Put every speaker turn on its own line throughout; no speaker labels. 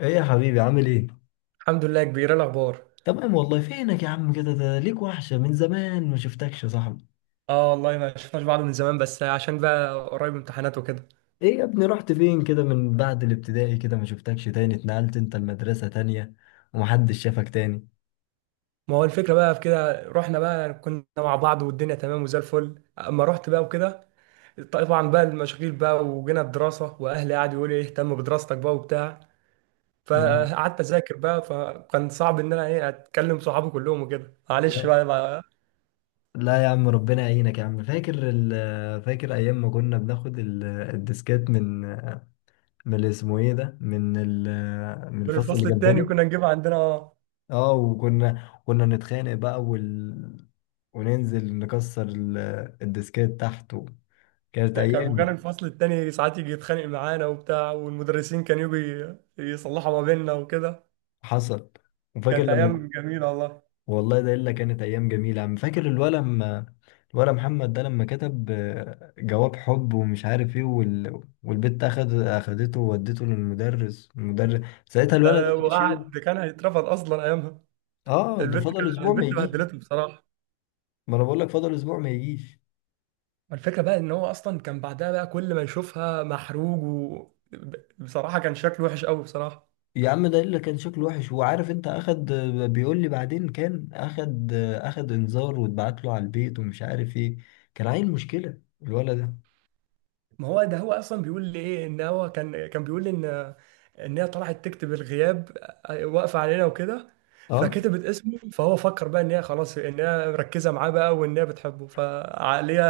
ايه يا حبيبي، عامل ايه؟
الحمد لله يا كبير، إيه الاخبار؟
تمام والله. فينك يا عم كده؟ ده ليك وحشة من زمان، ما شفتكش يا صاحبي.
اه والله ما شفناش بعض من زمان، بس عشان بقى قريب امتحانات وكده.
ايه يا ابني، رحت فين كده من بعد الابتدائي؟ كده ما شفتكش تاني. اتنقلت انت المدرسة تانية ومحدش شافك تاني.
ما هو الفكره بقى في كده، رحنا بقى كنا مع بعض والدنيا تمام وزي الفل، اما رحت بقى وكده طبعا بقى المشاغل بقى وجينا الدراسه، واهلي قعدوا يقولوا ايه اهتم بدراستك بقى وبتاع.
ده-
فقعدت اذاكر بقى، فكان صعب ان انا ايه اتكلم صحابي كلهم وكده، معلش
لا،
بقى, بقى
لا يا عم، ربنا يعينك يا عم. فاكر ايام ما كنا بناخد الديسكات من اللي اسمه ايه ده، من من
من
الفصل اللي
الفصل التاني
جنبنا.
كنا نجيب عندنا
اه، وكنا نتخانق بقى، وننزل نكسر الديسكات تحت. كانت
كان وكان
ايام.
الفصل التاني ساعات يجي يتخانق معانا وبتاع، والمدرسين كانوا يجوا يصلحوا ما بيننا وكده.
حصل. وفاكر
كانت
لما
ايام جميله والله.
والله ده الا كانت ايام جميله عم. فاكر الولا لما، الولا محمد ده لما كتب جواب حب ومش عارف ايه والبت اخدته وودته للمدرس؟ ساعتها
ده
الولا ده
ده
ما جاش
وقعد
يوم.
ده كان هيترفض اصلا ايامها.
اه، ده
البت كان
فضل اسبوع ما
البت
يجيش.
بهدلته بصراحه.
ما انا بقول لك فضل اسبوع ما يجيش.
الفكره بقى ان هو اصلا كان بعدها بقى كل ما يشوفها محروج. و بصراحه كان شكله وحش قوي بصراحه.
يا عم، ده اللي كان شكله وحش، وعارف انت، اخد، بيقول لي بعدين، كان اخد انذار، واتبعت له على البيت ومش عارف ايه. كان عيل مشكله الولد ده.
ما هو ده هو اصلا بيقول لي ايه ان هو كان بيقول لي ان ان هي طلعت تكتب الغياب، واقفه علينا وكده.
اه،
فكتبت اسمه، فهو فكر بقى ان هي خلاص ان هي مركزه معاه بقى، وان هي بتحبه. فعقليه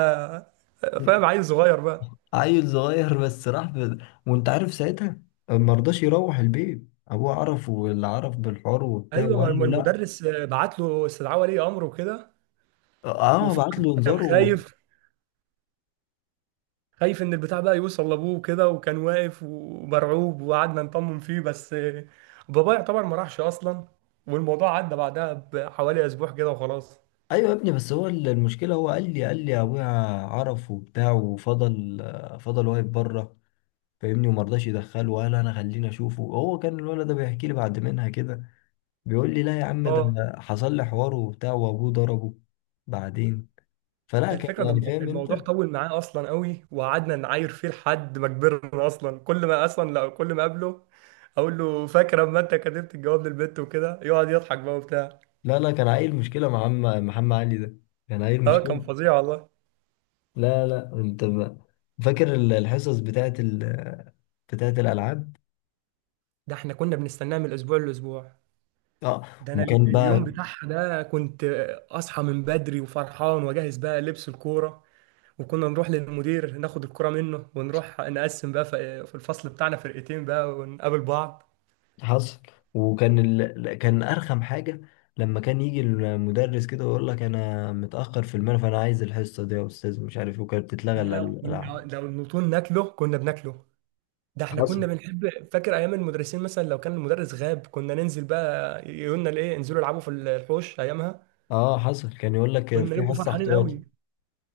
فاهم، عيل صغير بقى.
عيل صغير بس راح وانت عارف ساعتها ما رضاش يروح البيت. ابوه عرف، واللي عرف بالحوار وبتاع،
ايوه، ما
وقال له لا.
المدرس بعت له استدعاء ولي امر وكده.
اه، بعت
وفضل
له
كان
انذار و...
خايف، خايف ان البتاع بقى يوصل لابوه وكده، وكان واقف ومرعوب وقعدنا نطمن فيه، بس بابا يعتبر ما راحش اصلا. والموضوع عدى بعدها بحوالي اسبوع كده وخلاص.
ايوه يا ابني، بس هو المشكله، هو قال لي ابويا عرف وبتاع، وفضل فضل واقف بره، فاهمني، وما رضاش يدخله، وقال انا خليني اشوفه. هو كان الولد ده بيحكي لي بعد منها كده، بيقول لي لا يا عم، ده
اه،
حصل لي حوار وبتاع وابوه ضربه بعدين، فلا
ده
كان
الفكره ده
يعني فاهم
الموضوع
انت.
طول معاه اصلا قوي، وقعدنا نعاير فيه لحد ما كبرنا اصلا. كل ما اصلا، لا، كل ما اقابله اقول له فاكر اما انت كتبت الجواب للبنت وكده، يقعد يضحك بقى وبتاع.
لا لا، كان عيل مشكلة مع عم محمد علي ده. كان عيل
اه،
مشكلة.
كان فظيع والله.
لا لا، انت بقى فاكر الحصص بتاعت الألعاب؟
ده احنا كنا بنستناه من الاسبوع للاسبوع.
اه،
ده انا
وكان
اليوم
بقى.
بتاعها ده كنت اصحى من بدري وفرحان واجهز بقى لبس الكوره، وكنا نروح للمدير ناخد الكوره منه، ونروح نقسم بقى في الفصل بتاعنا فرقتين بقى ونقابل بعض.
حصل. وكان كان أرخم حاجة لما كان يجي المدرس كده ويقول لك أنا متأخر في المنهج، فأنا عايز الحصة دي يا أستاذ، مش عارف إيه، وكانت بتتلغى
يا لا كنا
الألعاب.
لو النطول ناكله كنا بناكله. ده احنا
حصل.
كنا بنحب، فاكر ايام المدرسين مثلا لو كان المدرس غاب كنا ننزل بقى، يقولنا الايه انزلوا العبوا في الحوش ايامها.
اه حصل، كان يقول لك
كنا
في
نبقوا
حصة
فرحانين
احتياطي.
قوي.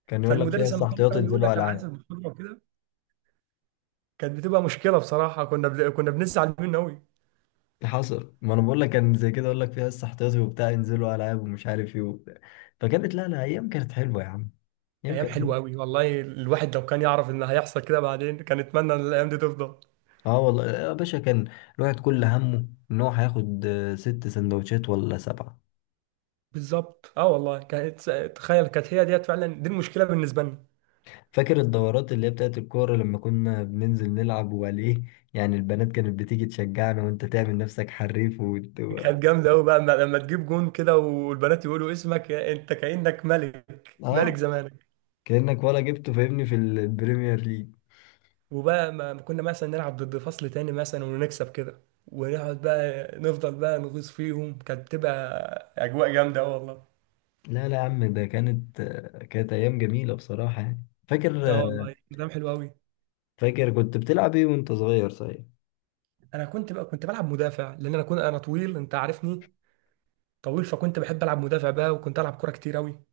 كان يقول لك في
فالمدرس
حصة
لما كان
احتياطي
يقعد يقول
انزلوا
لك انا عايز
ألعاب.
البطوله وكده، كانت بتبقى مشكله بصراحه، كنا كنا بنزعل منه قوي.
حصل، ما انا بقول لك كان زي كده، اقول لك فيها لسه احتياطي وبتاع، ينزلوا العاب ومش عارف ايه وبتاع. فكانت، لا لا، ايام كانت حلوه يا عم. ايام
ايام
كانت
حلوه
حلوه.
قوي والله. الواحد لو كان يعرف ان هيحصل كده بعدين، كان يتمنى ان الايام دي تفضل.
اه والله يا باشا، كان الواحد كل همه ان هو هياخد ست سندوتشات ولا سبعه.
بالظبط، اه والله، كانت تخيل كانت هي ديت فعلا دي المشكله بالنسبه لنا.
فاكر الدورات اللي هي بتاعت الكوره لما كنا بننزل نلعب وعليه؟ يعني البنات كانت بتيجي تشجعنا، وانت تعمل نفسك حريف
كانت جامده قوي بقى لما لما تجيب جون كده، والبنات يقولوا اسمك يا- انت كانك ملك، ملك
اه،
زمانك.
كانك ولا جبته، فاهمني، في البريمير ليج.
وبقى ما كنا مثلا نلعب ضد فصل تاني مثلا ونكسب كده، ونقعد بقى نفضل بقى نغيظ فيهم، كانت بتبقى اجواء جامده اه والله.
لا لا يا عم، ده كانت ايام جميله بصراحه، يعني فاكر.
اه والله كلام حلو قوي.
فاكر كنت بتلعب ايه وانت صغير، صحيح؟
انا كنت بقى كنت بلعب مدافع، لان انا كنت انا طويل، انت عارفني طويل، فكنت بحب العب مدافع بقى، وكنت العب كوره كتير قوي.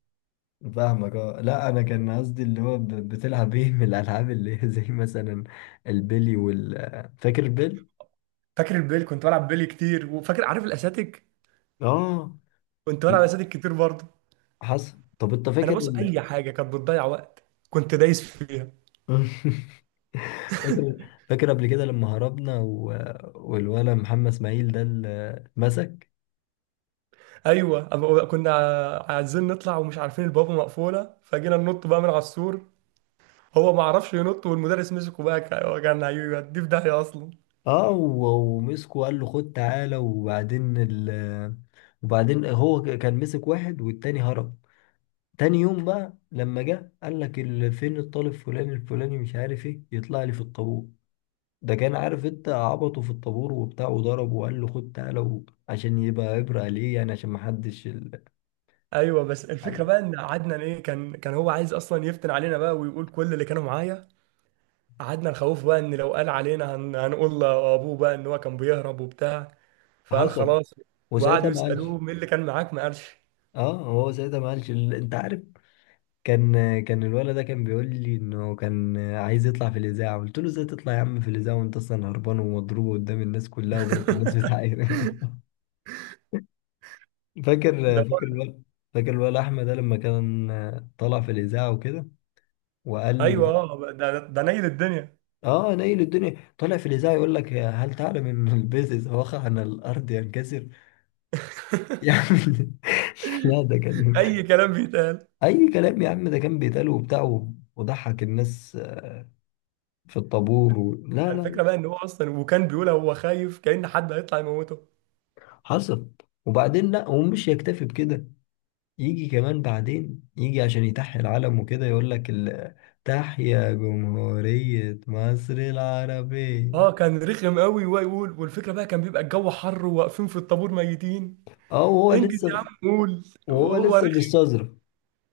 فاهمك. اه لا، انا كان قصدي اللي هو بتلعب ايه من الالعاب، اللي هي زي مثلا البلي فاكر البلي؟
فاكر البيلي، كنت بلعب بيلي كتير. وفاكر عارف الاساتيك،
اه،
كنت بلعب اساتيك كتير برضه.
حصل. طب انت
انا
فاكر
بص، اي حاجه كانت بتضيع وقت كنت دايس فيها.
فاكر فاكر قبل كده لما هربنا والولا محمد اسماعيل ده اللي اتمسك؟
ايوه، أما كنا عايزين نطلع ومش عارفين البوابه مقفوله، فجينا ننط بقى من على السور، هو ما عرفش ينط والمدرس مسكه بقى كان هيوديه في داهيه اصلا.
اه، ومسكه وقال له خد تعالى. وبعدين وبعدين هو كان مسك واحد والتاني هرب. تاني يوم بقى لما جه، قال لك فين الطالب فلان الفلاني مش عارف ايه، يطلع لي في الطابور. ده كان عارف انت، عبطه في الطابور وبتاع وضربه، وقال له خد تعالى، عشان يبقى عبرة ليه، يعني عشان ما حدش.
ايوه، بس الفكره بقى ان عدنان ايه كان هو عايز اصلا يفتن علينا بقى ويقول كل اللي كانوا معايا. قعدنا نخوفه بقى ان لو قال علينا هنقول لابوه بقى ان هو كان بيهرب وبتاع، فقال
حصل.
خلاص.
وساعتها
وقعدوا
ما قالش.
يسالوه مين اللي كان معاك، ما قالش.
اه، هو ساعتها ما قالش انت عارف. كان كان الولد ده كان بيقول لي انه كان عايز يطلع في الاذاعه. قلت له ازاي تطلع يا عم في الاذاعه وانت اصلا هربان ومضروب قدام الناس كلها، وبقت الناس بتعاير؟ فاكر.
ده
فاكر
هو-
الولا، فاكر الولا احمد ده لما كان طلع في الاذاعه وكده، وقال؟
ايوه، اه، ده نيل الدنيا.
اه، نايل الدنيا، طلع في الاذاعه يقول لك هل تعلم ان البيض اذا وقع على الارض ينكسر! يا عم، لا ده كان،
اي كلام بيتقال.
اي كلام يا عم، ده كان بيتقال وبتاع، وضحك الناس في الطابور لا
ده
لا.
الفكره بقى ان هو اصلا، وكان بيقول هو خايف كأن حد هيطلع يموته.
حصل. وبعدين لا، ومش يكتفي بكده، يجي كمان بعدين، يجي عشان يتحيي العلم وكده، يقول لك تحيا جمهورية مصر العربية.
اه كان رخم قوي ويقول، والفكره بقى كان بيبقى الجو حر وواقفين في الطابور ميتين،
اه،
انجز يا عم قول،
وهو
وهو
لسه
رخم.
بيستظرف.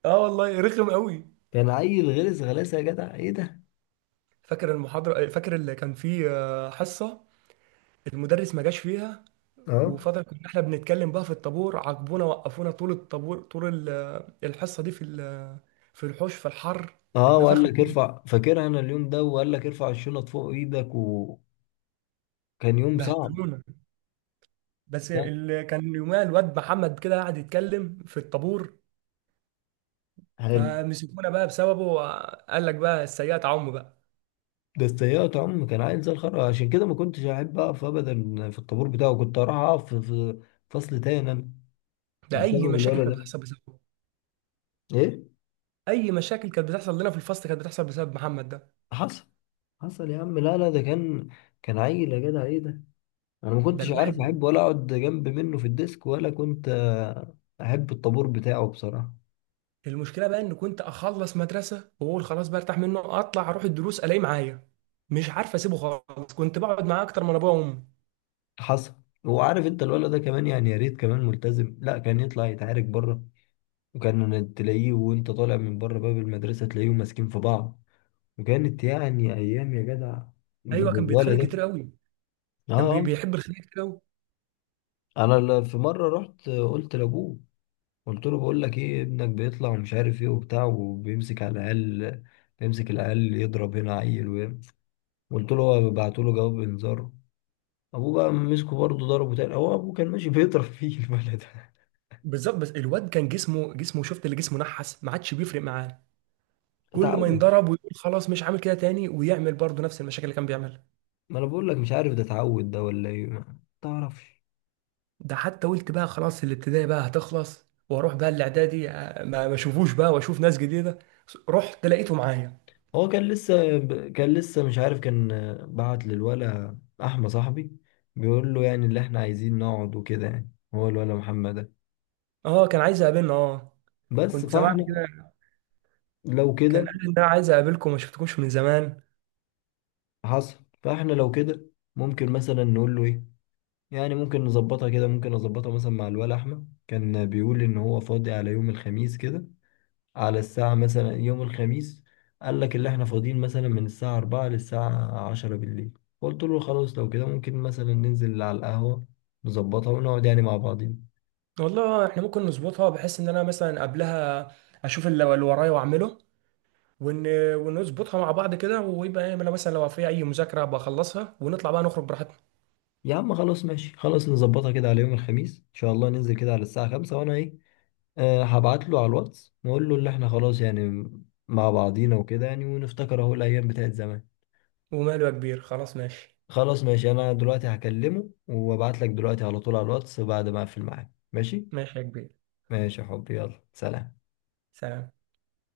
اه والله رخم قوي.
كان عيل غلس، غلاسه يا جدع ايه ده.
فاكر المحاضره، فاكر اللي كان فيه حصه المدرس ما جاش فيها،
اه
وفترة كنا احنا بنتكلم بقى في الطابور، عاقبونا وقفونا طول الطابور طول الحصة دي في في الحوش في الحر.
اه وقال
اتنفخنا،
لك ارفع، فاكرها انا اليوم ده، وقال لك ارفع الشنط فوق ايدك، وكان يوم صعب.
بهدلونا. بس
ده
اللي كان يومها الواد محمد كده قاعد يتكلم في الطابور،
حلو.
فمسكونا بقى بسببه. قال لك بقى السيئات عم بقى.
بس تهيأت عم، كان عيل زي الخرا، عشان كده ما كنتش احب اقف ابدا في الطابور بتاعه. كنت اروح اقف في، في فصل تاني انا،
ده
بسبب
اي مشاكل
الولد
كانت
ده.
بتحصل بسببه.
ايه.
اي مشاكل كانت بتحصل لنا في الفصل كانت بتحصل بسبب محمد ده.
حصل. حصل يا عم، لا لا، ده كان، كان عيل يا جدع ايه ده. انا ما
ده
كنتش عارف
الواحد
احب ولا اقعد جنب منه في الديسك، ولا كنت احب الطابور بتاعه بصراحه.
المشكله بقى ان كنت اخلص مدرسه واقول خلاص بقى ارتاح منه، اطلع اروح الدروس الاقيه معايا. مش عارف اسيبه خالص، كنت بقعد معاه اكتر من ابويا وامي.
حصل. هو عارف انت الولد ده كمان، يعني يا ريت كمان ملتزم، لا كان يطلع يتعارك بره. وكان تلاقيه وانت طالع من بره باب المدرسه تلاقيهم ماسكين في بعض. وكانت يعني ايام يا جدع
ايوه، كان بيتخانق
بالولد
كتير
ده.
قوي،
اه
كان
آه.
بيحب الخناق كتير قوي.
انا في مره رحت، قلت لابوه، قلت له بقول لك ايه، ابنك بيطلع ومش عارف ايه وبتاع، وبيمسك على العيال، بيمسك العيال يضرب هنا عيل. قلت له هو، بعت له جواب انذار. ابوه بقى مسكه برضه ضربه تاني، هو ابوه كان ماشي بيضرب فيه البلد.
بالظبط، بس الواد كان جسمه، جسمه شفت اللي جسمه نحس ما عادش بيفرق معاه. كل ما
اتعود.
ينضرب ويقول خلاص مش عامل كده تاني، ويعمل برضه نفس المشاكل اللي كان بيعملها.
ما انا بقول لك، مش عارف ده اتعود ده ولا ايه، ما تعرفش.
ده حتى قلت بقى خلاص الابتدائي بقى هتخلص واروح بقى الاعدادي، ما اشوفوش بقى واشوف ناس جديده، رحت لقيته معايا.
هو كان لسه مش عارف. كان بعت للولا احمد صاحبي، بيقول له يعني اللي احنا عايزين نقعد وكده يعني، هو الولا محمد ده.
اه كان عايز يقابلنا اه،
بس
كنت سمعت
فاحنا
كده،
لو
كان
كده.
قال ان انا عايز اقابلكم ما شفتكمش من زمان.
حصل، فاحنا لو كده ممكن مثلا نقول له ايه، يعني ممكن نظبطها كده. ممكن نظبطها مثلا مع الولا احمد، كان بيقول ان هو فاضي على يوم الخميس كده، على الساعة مثلا يوم الخميس. قال لك اللي احنا فاضيين مثلا من الساعة 4 للساعة 10 بالليل. قلت له خلاص لو كده ممكن مثلا ننزل على القهوة، نظبطها ونقعد يعني مع بعضين.
والله احنا ممكن نظبطها بحيث ان انا مثلا قبلها اشوف اللي ورايا واعمله، ون... ونظبطها مع بعض كده، ويبقى ايه انا مثلا لو في اي مذاكره بخلصها، ونطلع بقى نخرج براحتنا.
يا عم خلاص ماشي، خلاص نظبطها كده على يوم الخميس ان شاء الله، ننزل كده على الساعة 5، وانا ايه، أه هبعت له على الواتس، نقول له اللي احنا خلاص يعني مع بعضينا وكده يعني، ونفتكر اهو الايام بتاعت زمان.
وماله يا كبير، خلاص ماشي.
خلاص ماشي، انا دلوقتي هكلمه وابعت لك دلوقتي على طول على الواتس بعد ما اقفل معاه، ماشي؟
ماشي يا كبير،
ماشي يا حبي، يلا سلام.
سلام.